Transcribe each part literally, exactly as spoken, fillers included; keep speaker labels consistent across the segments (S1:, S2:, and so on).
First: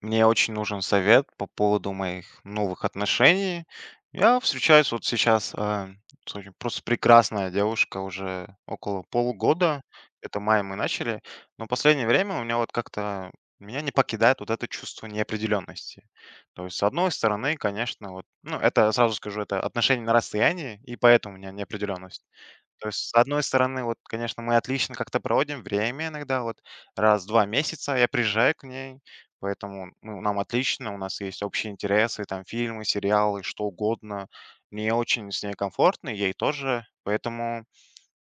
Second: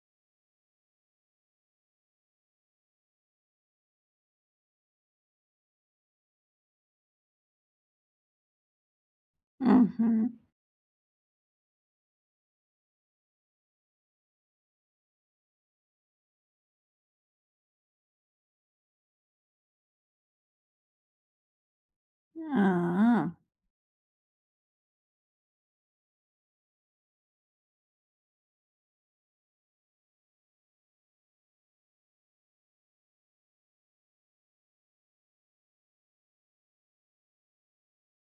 S1: Мне очень нужен совет по поводу моих новых отношений. Я встречаюсь вот сейчас, а, с очень просто прекрасная девушка уже около полугода.
S2: Мгм.
S1: Это мая мы начали. Но последнее время у меня вот как-то меня не покидает вот это чувство неопределенности. То есть, с одной стороны, конечно, вот, ну, это сразу скажу, это отношения на расстоянии, и поэтому у меня неопределенность. То есть, с
S2: А,
S1: одной стороны, вот, конечно, мы отлично как-то проводим время иногда, вот раз в 2 месяца я приезжаю к ней, поэтому, ну, нам отлично, у нас есть общие интересы, там фильмы, сериалы, что угодно. Мне очень с ней комфортно, и ей тоже, поэтому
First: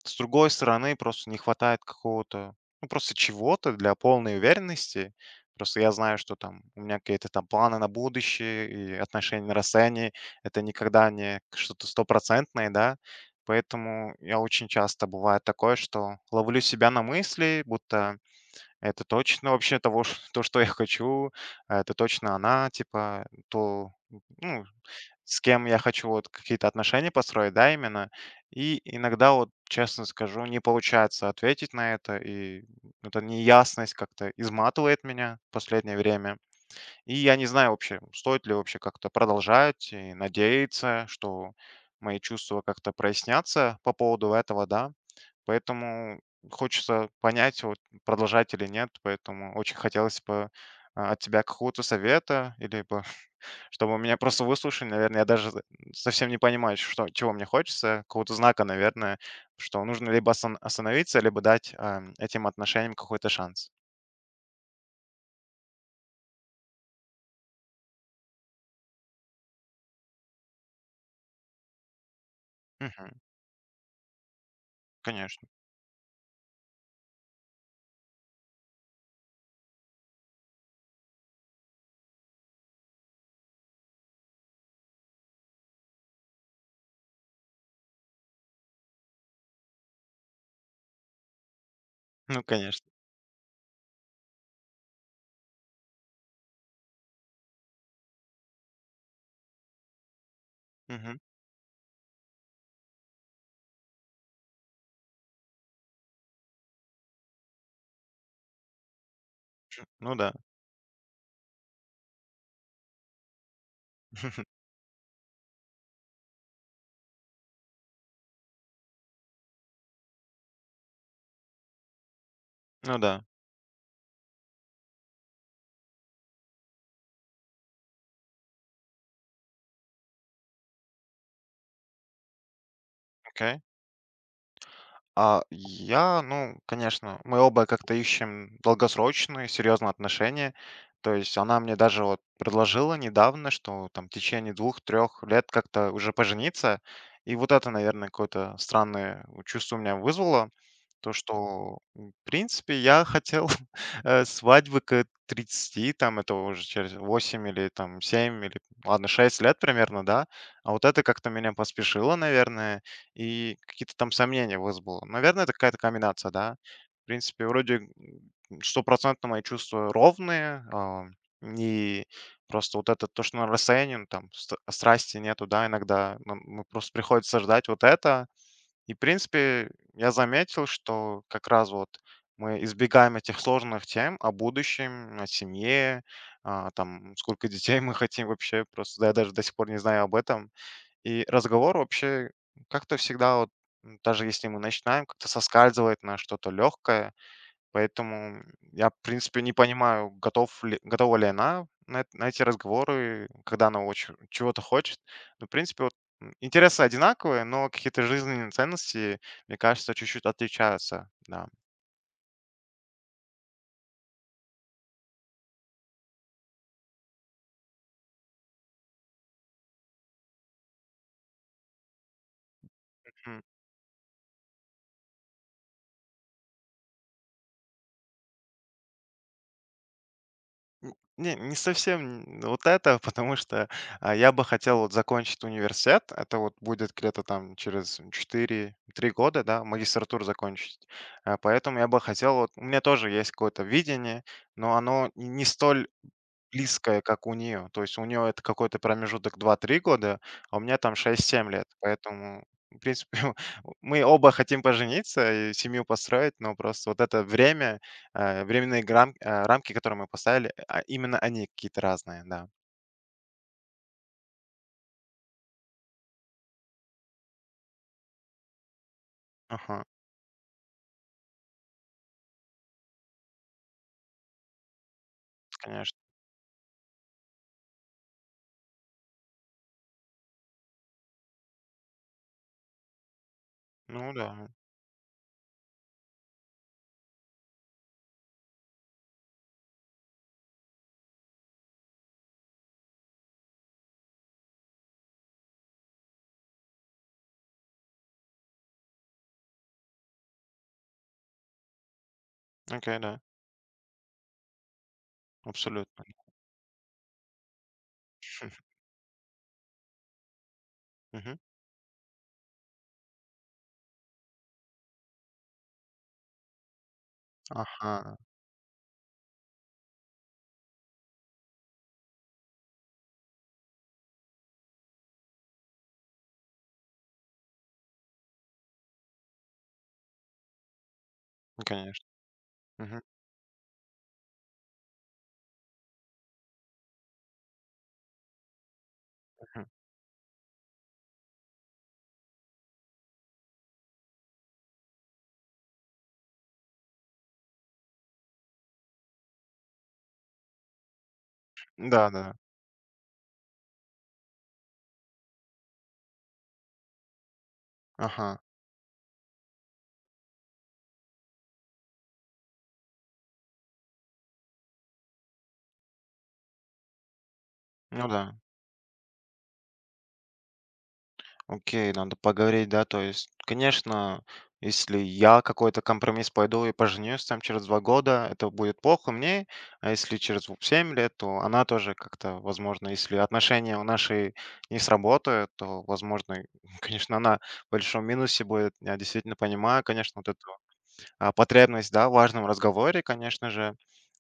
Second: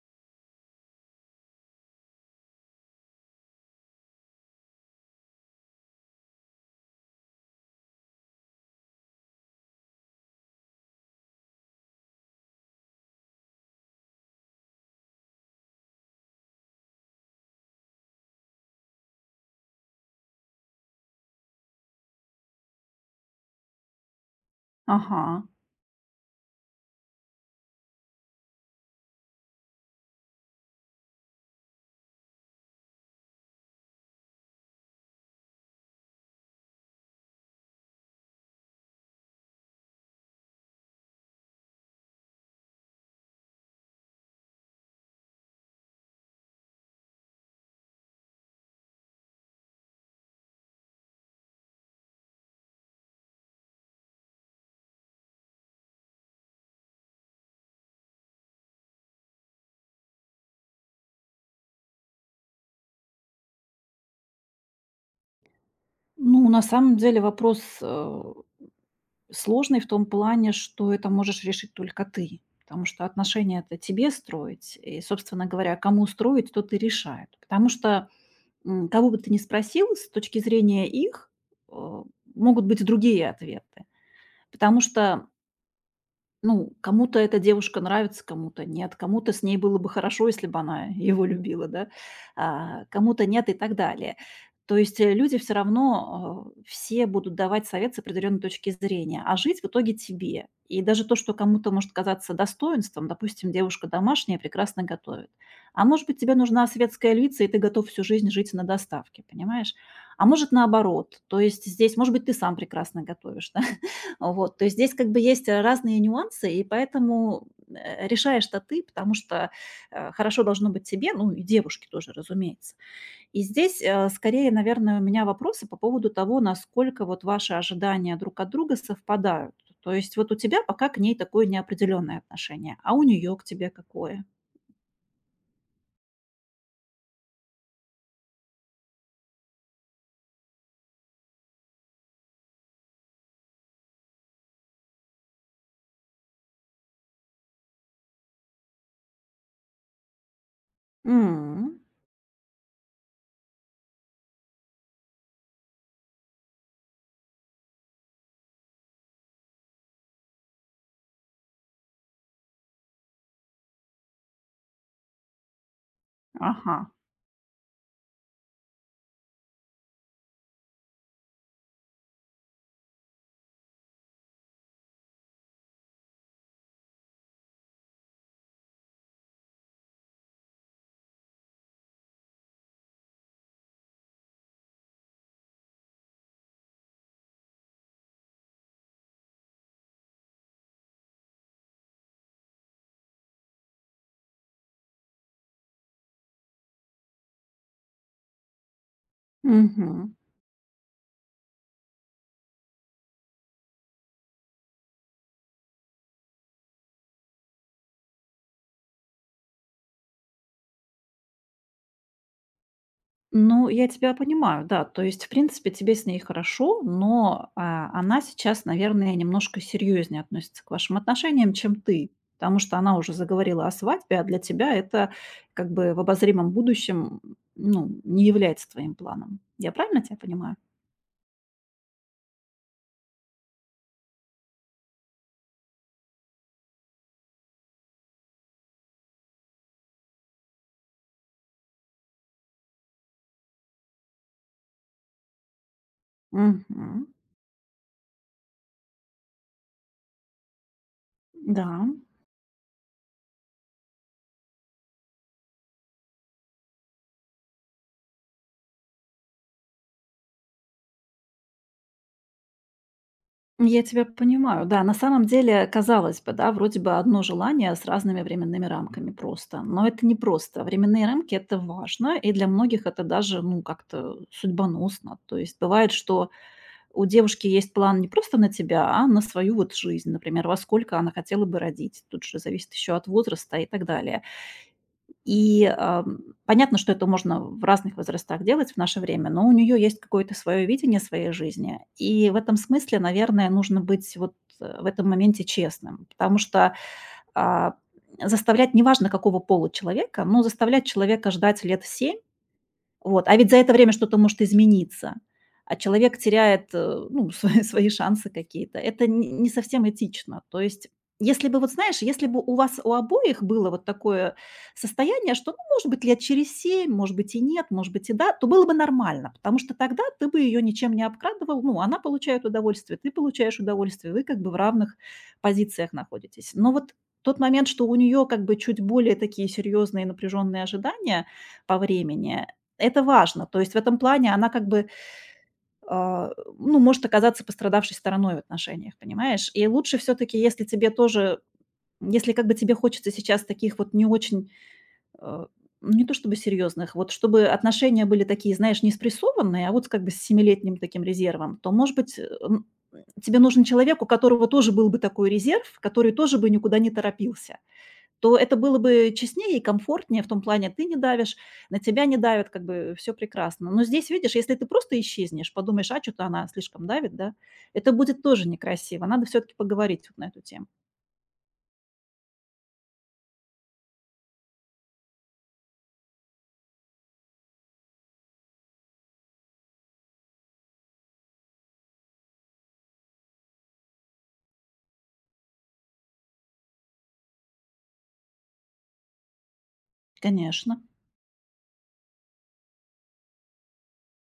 S1: с другой стороны, просто не хватает какого-то, ну, просто чего-то для полной уверенности. Просто я знаю, что там у меня какие-то там планы на будущее и отношения на расстоянии. Это никогда не что-то стопроцентное, да. Поэтому я очень часто бывает такое, что ловлю себя на мысли, будто это точно вообще того, ш то, что я хочу. а Это точно она, типа, то, ну, с
S2: ага.
S1: кем я хочу вот какие-то отношения построить, да, именно. И иногда, вот честно скажу, не получается ответить на это, и эта неясность как-то изматывает меня в последнее время. И я не знаю вообще, стоит ли вообще как-то продолжать и надеяться, что мои чувства как-то прояснятся по поводу этого, да. Поэтому хочется понять, вот, продолжать или нет. Поэтому очень хотелось бы а, от тебя какого-то совета, или бы, чтобы меня просто выслушали, наверное, я даже за- совсем не понимаю, что, чего мне хочется, какого-то знака, наверное, что нужно либо остан- остановиться, либо дать ам, этим отношениям какой-то шанс.
S2: Ну, на самом деле вопрос, э, сложный в том плане, что это можешь решить только ты, потому что
S1: Мгм.
S2: отношения - это тебе строить. И, собственно
S1: Конечно.
S2: говоря, кому строить, тот и решает. Потому что, м, кого бы ты ни спросил, с точки зрения их, э, могут быть другие ответы. Потому что ну, кому-то эта девушка нравится, кому-то нет, кому-то с ней было бы хорошо, если бы она его любила, да,
S1: Ну, конечно.
S2: а, кому-то нет и так далее. То есть э, люди все равно э, все будут давать совет с определенной точки зрения, а жить в итоге тебе. И даже то,
S1: Мгм.
S2: что кому-то может казаться достоинством, допустим, девушка домашняя прекрасно готовит, а может быть тебе нужна светская львица, и ты готов всю жизнь жить на доставке, понимаешь?
S1: Ну
S2: А
S1: да.
S2: может наоборот, то есть здесь, может быть, ты сам прекрасно готовишь. Вот, то есть здесь как бы есть разные нюансы, и поэтому, э, решаешь-то ты, потому что, э, хорошо должно быть тебе, ну и девушке тоже, разумеется.
S1: Ну да,
S2: И здесь, э, скорее, наверное, у меня вопросы по поводу того, насколько вот ваши ожидания друг от друга совпадают. То есть вот у тебя пока к ней такое неопределенное отношение, а у нее к
S1: окей.
S2: тебе какое?
S1: А я, ну, конечно, мы оба как-то ищем долгосрочные, серьезные отношения. То есть она мне даже вот предложила недавно, что там в течение двух-трех лет как-то уже пожениться. И вот это, наверное, какое-то странное чувство у меня вызвало. То, что,
S2: М,
S1: м, в принципе, я хотел, э, свадьбы к тридцати, там это уже через восемь или там семь или, ладно, шесть лет примерно, да. А вот это как-то меня поспешило, наверное, и какие-то там сомнения вызвало. Наверное, это какая-то комбинация, да.
S2: ага,
S1: В принципе, вроде м, стопроцентно мои чувства ровные, а, и просто вот это то, что на расстоянии, ну, там ст- страсти нету, да, иногда нам- ну, просто приходится ждать вот это, и, в принципе, я заметил, что как раз вот мы избегаем этих сложных тем о будущем, о семье, а, там, сколько детей мы хотим вообще, просто да, я даже до сих пор не знаю об этом. И разговор вообще как-то всегда, вот, м, даже если мы начинаем, как-то соскальзывает на что-то легкое. Поэтому я, в принципе, не понимаю,
S2: мгм.
S1: готов ли, готова ли она на, эт- на эти разговоры, когда она очень чего-то хочет. Но, в принципе, вот, м, интересы одинаковые, но какие-то жизненные ценности, мне кажется, чуть-чуть отличаются. Да.
S2: Ну, я тебя понимаю, да. То есть, в принципе, тебе с ней хорошо, но, а, она сейчас, наверное, немножко серьезнее относится к вашим отношениям, чем ты. Потому что она уже
S1: М,
S2: заговорила о свадьбе, а для тебя это как бы в обозримом будущем, ну, не является твоим планом. Я правильно тебя понимаю?
S1: н- Не, не совсем вот это, потому что а, я бы хотел вот закончить университет. Это вот будет где-то там через четыре три года, да, магистратуру закончить. А, Поэтому я бы хотел, вот у меня тоже есть какое-то видение, но оно не столь близкое,
S2: Мгм.
S1: как у нее. То есть у нее это какой-то промежуток два-три года, а у меня там шесть-семь лет.
S2: Да.
S1: Поэтому, в принципе, мы оба хотим пожениться и семью построить, но просто вот это время, э, временные грам- э, рамки, которые мы поставили, а именно они какие-то разные, да.
S2: Я тебя понимаю, да. На самом деле, казалось бы, да, вроде бы одно желание с разными временными рамками просто.
S1: Ага,
S2: Но это не просто. Временные рамки - это важно, и для многих это даже, ну, как-то судьбоносно. То есть бывает,
S1: конечно.
S2: что у девушки есть план не просто на тебя, а на свою вот жизнь. Например, во сколько она хотела бы родить. Тут же зависит еще от возраста и так
S1: Ну
S2: далее.
S1: да,
S2: И, ам, понятно, что это можно в разных возрастах делать в наше время, но у нее есть какое-то свое видение своей жизни. И в этом смысле, наверное, нужно быть вот, э, в этом моменте честным, потому что, а, заставлять, неважно какого пола человека, но заставлять человека ждать лет семь.
S1: окей, да,
S2: Вот, а ведь за это время что-то может измениться, а
S1: абсолютно.
S2: человек теряет, э, ну, свои свои шансы какие-то. Это не не совсем этично. То есть,
S1: Мгм.
S2: если бы, вот знаешь, если бы у вас у обоих было вот такое состояние, что, ну, может быть, лет через семь, может быть, и нет, может быть, и
S1: Ага,
S2: да, то было бы нормально, потому что тогда ты бы ее ничем не обкрадывал. Ну, она получает удовольствие, ты получаешь удовольствие, вы как бы в равных позициях находитесь. Но вот тот момент, что у нее как бы чуть более такие серьезные напряженные ожидания
S1: ну,
S2: по
S1: конечно.
S2: времени,
S1: Мгм,
S2: это важно. То есть в этом плане она как бы, а, ну, может оказаться пострадавшей стороной в отношениях, понимаешь?
S1: мгм.
S2: И лучше все таки если тебе тоже, если как бы тебе хочется сейчас таких вот не очень, э, ну, не то чтобы серьезных, вот чтобы отношения были такие, знаешь, не спрессованные, а вот как бы с семилетним таким резервом, то, может
S1: Да,
S2: быть, э,
S1: да,
S2: м, тебе нужен человек, у которого тоже был бы такой резерв, который тоже бы никуда не торопился,
S1: ага,
S2: то это было бы честнее и комфортнее в том плане: ты не давишь, на тебя не давят, как бы все прекрасно. Но здесь, видишь, если ты просто исчезнешь, подумаешь: "А что то она слишком давит, да?" Это
S1: ну
S2: будет
S1: да.
S2: тоже некрасиво. Надо все таки поговорить вот на эту тему.
S1: Окей, надо поговорить, да, то есть, конечно, если я какой-то компромисс пойду и поженюсь там через два года, это будет плохо мне, а если через в- семь лет, то она тоже как-то, возможно, если отношения у нашей не сработают, то, возможно, конечно, она в большом минусе будет. Я действительно понимаю, конечно, вот это
S2: Конечно.
S1: а, потребность, да, в важном разговоре, конечно же.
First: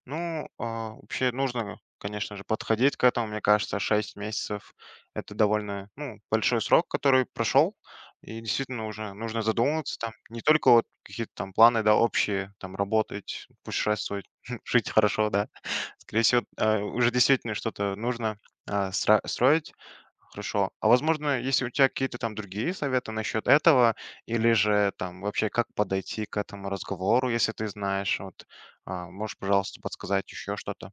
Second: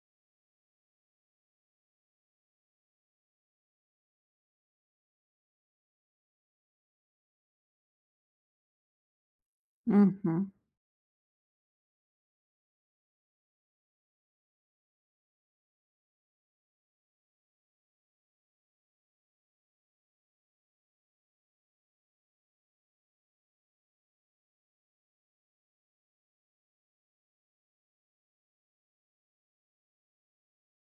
S1: Ну, а, вообще нужно, конечно же, подходить к этому. Мне кажется, шесть месяцев — это довольно ну, большой срок, который прошел. И действительно уже нужно задумываться там не
S2: Мгм.
S1: только вот какие-то там планы, да, общие, там работать, путешествовать, жить хорошо, да. Скорее всего, э, уже действительно что-то нужно а, стра- строить. Хорошо. А возможно, если у тебя какие-то там другие советы насчет этого, или же там вообще как подойти к этому разговору, если ты знаешь? Вот, а, можешь, пожалуйста, подсказать еще что-то?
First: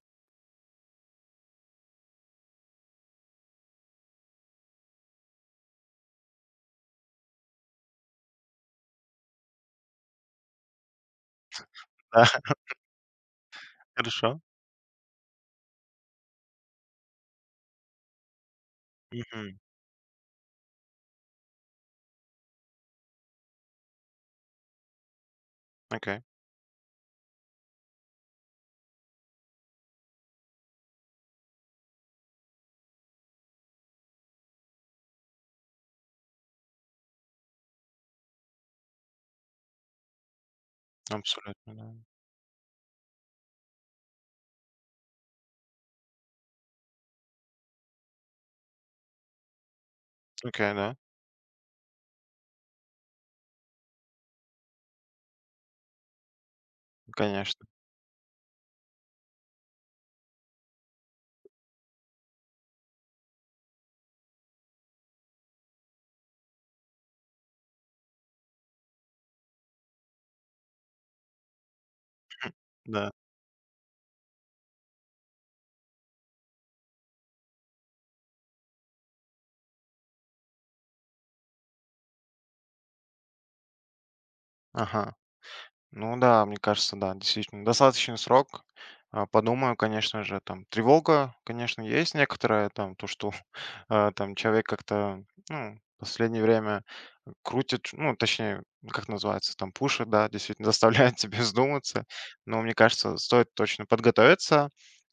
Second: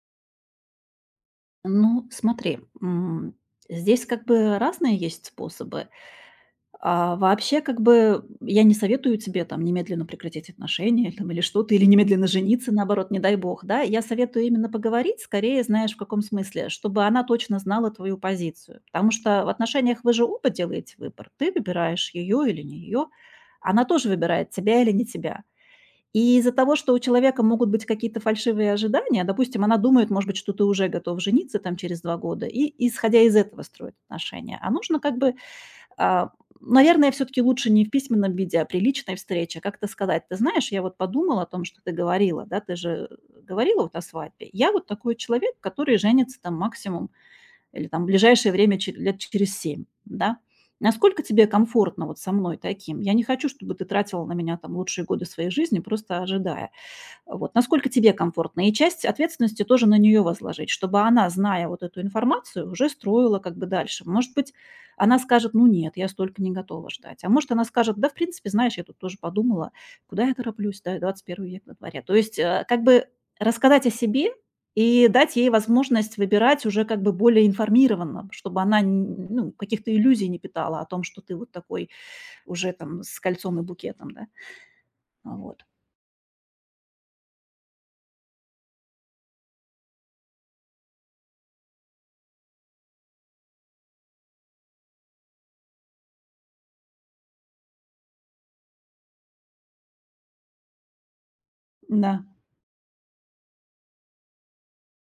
S2: Ну, смотри, м, здесь как бы разные есть способы. А, вообще, как бы, я не советую тебе там немедленно прекратить отношения там или что-то, или
S1: Да,
S2: немедленно жениться, наоборот, не дай бог, да. Я
S1: хорошо.
S2: советую именно поговорить, скорее, знаешь, в каком смысле, чтобы она точно знала твою позицию. Потому что в
S1: Мгм.
S2: отношениях вы же оба делаете выбор. Ты выбираешь ее или не ее, она тоже выбирает тебя или не тебя.
S1: Окей,
S2: И из-за того, что у человека могут быть какие-то фальшивые ожидания, допустим, она думает, может быть, что ты уже готов жениться там через два года, и исходя из этого строит отношения. А нужно как бы а, наверное, все таки лучше не в письменном виде, а при личной встрече как-то сказать: "Ты знаешь, я вот подумала о том,
S1: абсолютно,
S2: что ты
S1: да.
S2: говорила, да, ты же говорила вот о свадьбе. Я вот такой человек, который женится там максимум или там в ближайшее время че лет через семь, да.
S1: Окей, да,
S2: Насколько тебе комфортно вот со мной таким? Я не хочу, чтобы ты тратила на меня там лучшие годы своей жизни, просто ожидая. Вот,
S1: конечно,
S2: насколько тебе комфортно. И часть ответственности тоже на нее возложить, чтобы она, зная вот эту информацию, уже строила как бы дальше. Может быть, она скажет, ну нет, я столько не готова ждать. А может, она скажет, да, в принципе, знаешь, я тут тоже подумала, куда я тороплюсь, да, двадцать первый век на дворе. То есть э, как бы
S1: да.
S2: рассказать о себе и дать ей возможность выбирать уже как бы более информированно, чтобы она н- ну, каких-то иллюзий не питала о том, что ты вот такой уже там с кольцом и букетом, да.
S1: Ага.
S2: Вот".
S1: Ну да, мне кажется, да, действительно, достаточный срок. А, Подумаю, конечно же, там тревога, конечно, есть некоторая, там то, что а, там человек как-то, ну, в последнее время крутит, ну, точнее, как называется, там пушит, да, действительно заставляет тебя вздуматься.
S2: Да.
S1: Но мне кажется, стоит точно подготовиться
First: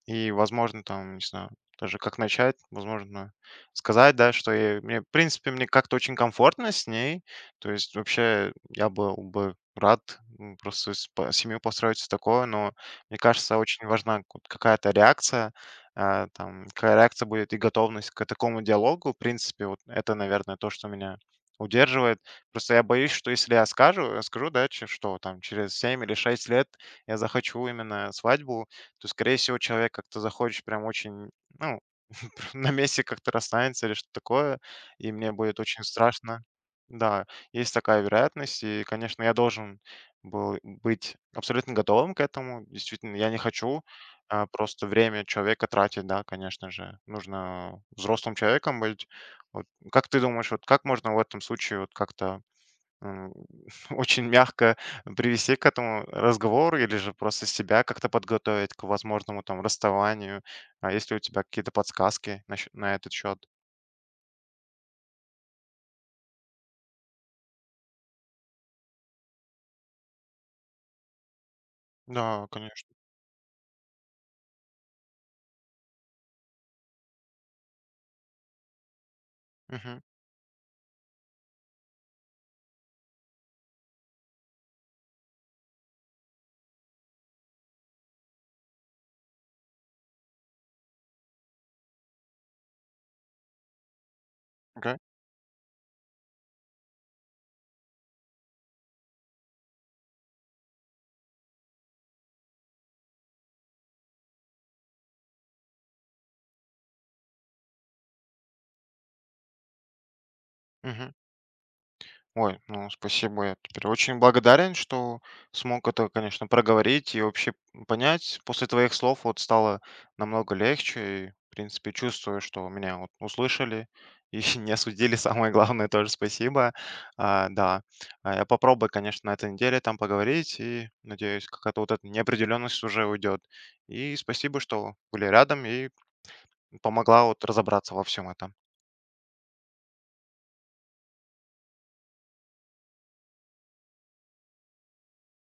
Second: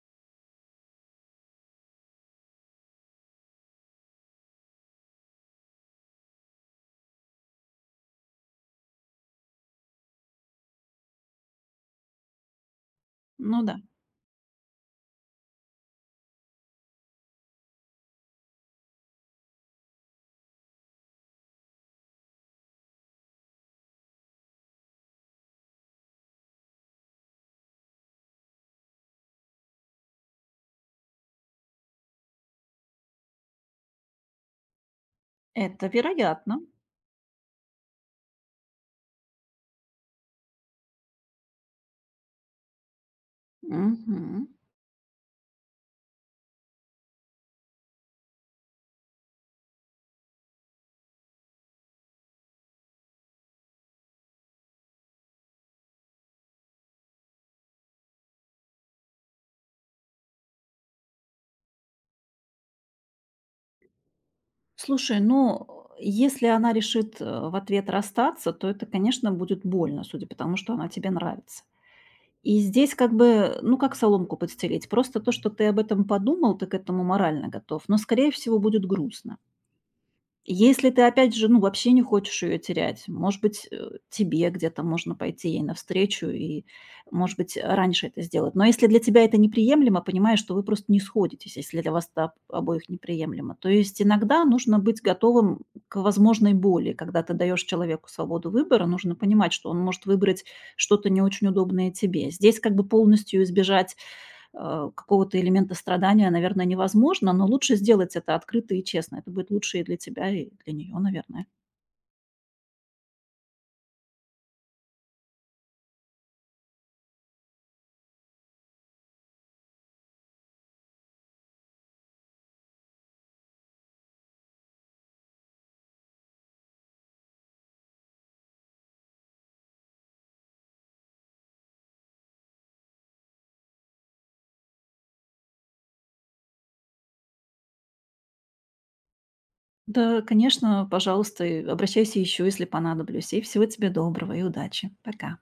S1: и, возможно, там, не знаю, даже как начать, возможно, сказать, да, что я- мне, в принципе, мне как-то очень комфортно с ней. То есть вообще я был бы рад, м, просто с по семью построить всё такое, но мне кажется,
S2: Ну да.
S1: очень важна вот какая-то реакция, а, там, какая реакция будет и готовность к такому диалогу. В принципе, вот это, наверное, то, что меня удерживает. Просто я боюсь, что если я скажу, я скажу, да, че что там через семь или шесть лет я захочу именно свадьбу, то, скорее всего, человек как-то захочет прям очень, ну, на месте как-то расстанется или что такое, и мне будет очень
S2: Это
S1: страшно.
S2: вероятно.
S1: Да. Есть такая вероятность, и, конечно, я должен был быть абсолютно готовым к этому. Действительно, я не хочу а,
S2: Мгм.
S1: просто время человека тратить, да, конечно же. Нужно взрослым человеком быть. Вот, как ты думаешь, вот как можно в этом случае вот как-то м, очень мягко привести к этому разговору или же просто себя как-то подготовить к возможному там расставанию? А есть ли у тебя какие-то подсказки насч- на этот счет?
S2: Слушай, ну, если она решит э, в ответ расстаться, то это, конечно, будет больно, судя по тому, что она тебе нравится.
S1: Да,
S2: И здесь
S1: конечно.
S2: как бы, ну, как соломку подстелить. Просто то, что ты об этом подумал, ты к этому морально готов. Но, скорее всего, будет грустно.
S1: Мгм.
S2: Если ты, опять же, ну, вообще не хочешь ее терять, может быть, э, тебе где-то можно пойти ей навстречу и, может быть, раньше это сделать. Но если для тебя это неприемлемо, понимаешь, что вы просто не сходитесь, если для вас это об- обоих неприемлемо. То есть иногда нужно
S1: Окей.
S2: быть готовым к возможной боли. Когда ты даешь человеку свободу выбора, нужно понимать, что он может выбрать что-то не очень удобное тебе. Здесь как бы полностью избежать э, какого-то элемента страдания, наверное, невозможно, но лучше сделать это открыто и честно. Это будет лучше и для тебя, и для нее,
S1: Мгм.
S2: наверное.
S1: Ой, ну спасибо, я теперь очень благодарен, что смог это, конечно, проговорить и вообще понять. После твоих слов вот стало намного легче, и, в принципе, чувствую, что меня вот услышали и не осудили, самое главное, тоже спасибо. А, да, а я попробую, конечно, на этой неделе там поговорить, и, надеюсь, какая-то вот эта неопределенность уже уйдет. И спасибо, что были рядом и помогла вот разобраться во всем этом.
S2: Да, конечно, пожалуйста, и обращайся еще, если понадоблюсь. И всего тебе доброго и удачи. Пока.